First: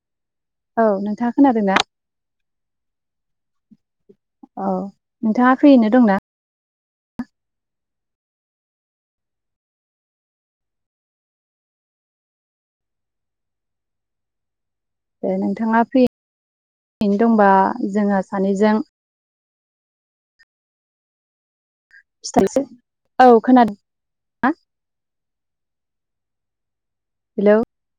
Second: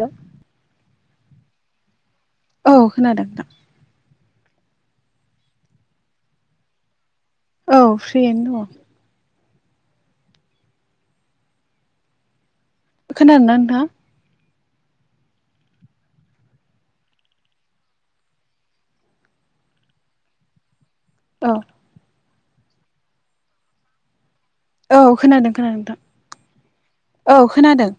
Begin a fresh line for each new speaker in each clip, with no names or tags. hello
औ नोंथाङा खोनादों ना
औ खोनादों नोंथां
औ नोंथाङा फ्रियैनो दंना
औ फ्रियैनो दङ खोनादों‌ ना नोंथां
ओ नोंथाङा फ्रियैनो दंबा जोङो सानैजों
औ
[unintelligible] औ खोनादों ना
औ खोनादों खोनादों नोंथां औ
हेलौ
खोनादों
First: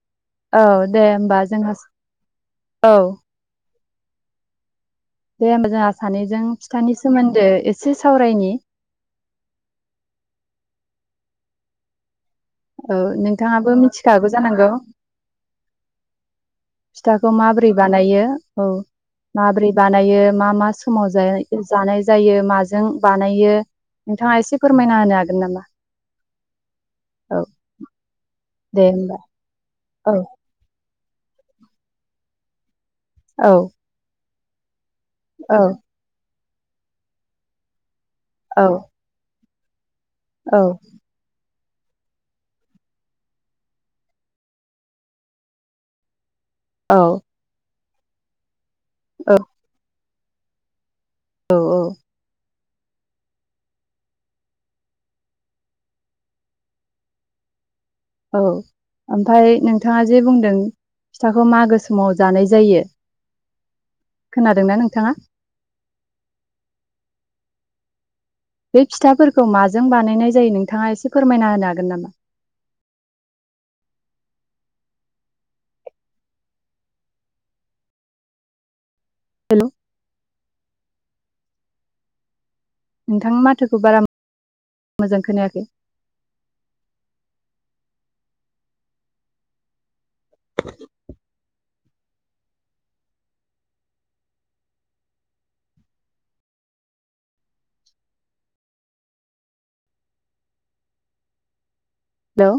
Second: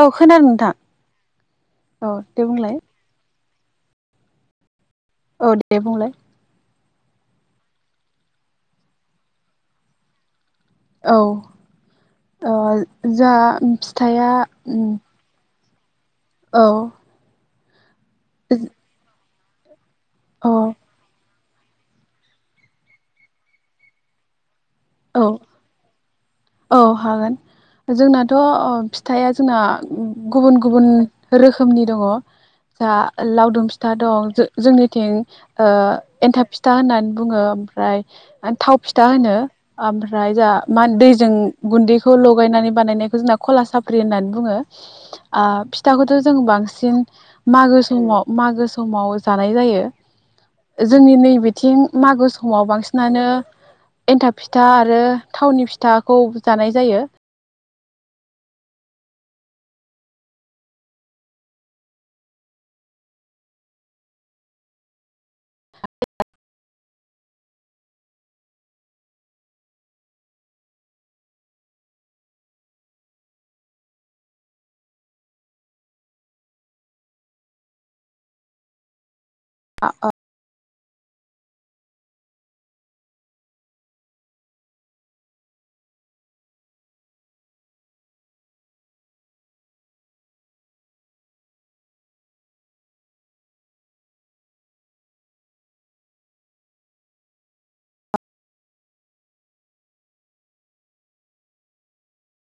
औ खोनादों
औ
नोंथां
दे होमबा जोंहा
औ दे बुंलाय
औ दे
औ
होमबा जोंहा
बुंलाय
सानैजों फिथानि सोमोन्दो एसे सावरायनि
औ ओ
औ
जाहा
नोंथाङाबो मिथिखागौ
फिथाया
जानांगौ
ओम
फिथाखौ माबोरै बानायो औ माबोरै बानायो मा
औ
मा समाव जाया जानाय जायो माजों बानायो नोंथाङा एसे फोरमायना होनो
औ
हागोन नामा
औ हागोन
औ
जोंनाथ' अ
दे होमबा
फिथाइा जोंना
औ
गुबुन गुबुन रोखोमनि दङ जा
औ
लावदुम फिथा दं जो जोंनि निथिं
औ
ओ एन्थाब फिथा होननानै बुङो ओमफ्राय
औ
थाव फिथा होनो ओमफ्राय जा
औ
मान दै गुनदैखौ लगायनानै बानायनायखौ जोंना गला साफ्रि होननानै बुङो आ फिथाखौथ' जों
औ
बांसिन मागो समाव मागो समाव
औ
जानाय जायो जोंनि
औ
नैबेथिं मागो स समाव बांसिनानो एन्थाब फिथा आरो थावनि फि थाखौ जानाय जायो
औ ओमफ्राय नोंथाङा जे बुंदों फिथाखौ मागो समाव जानाय जायो खोनादोंना नोंथाङा बे फिथाफोरखौ माजों बानायनाय जायो नोंथाङा एसे फोरमायना होनो हागोन नामा हेल'
[unintelligible]
नोंथांनि माथोखौ बारा मोजां खोनायाखै हेलौ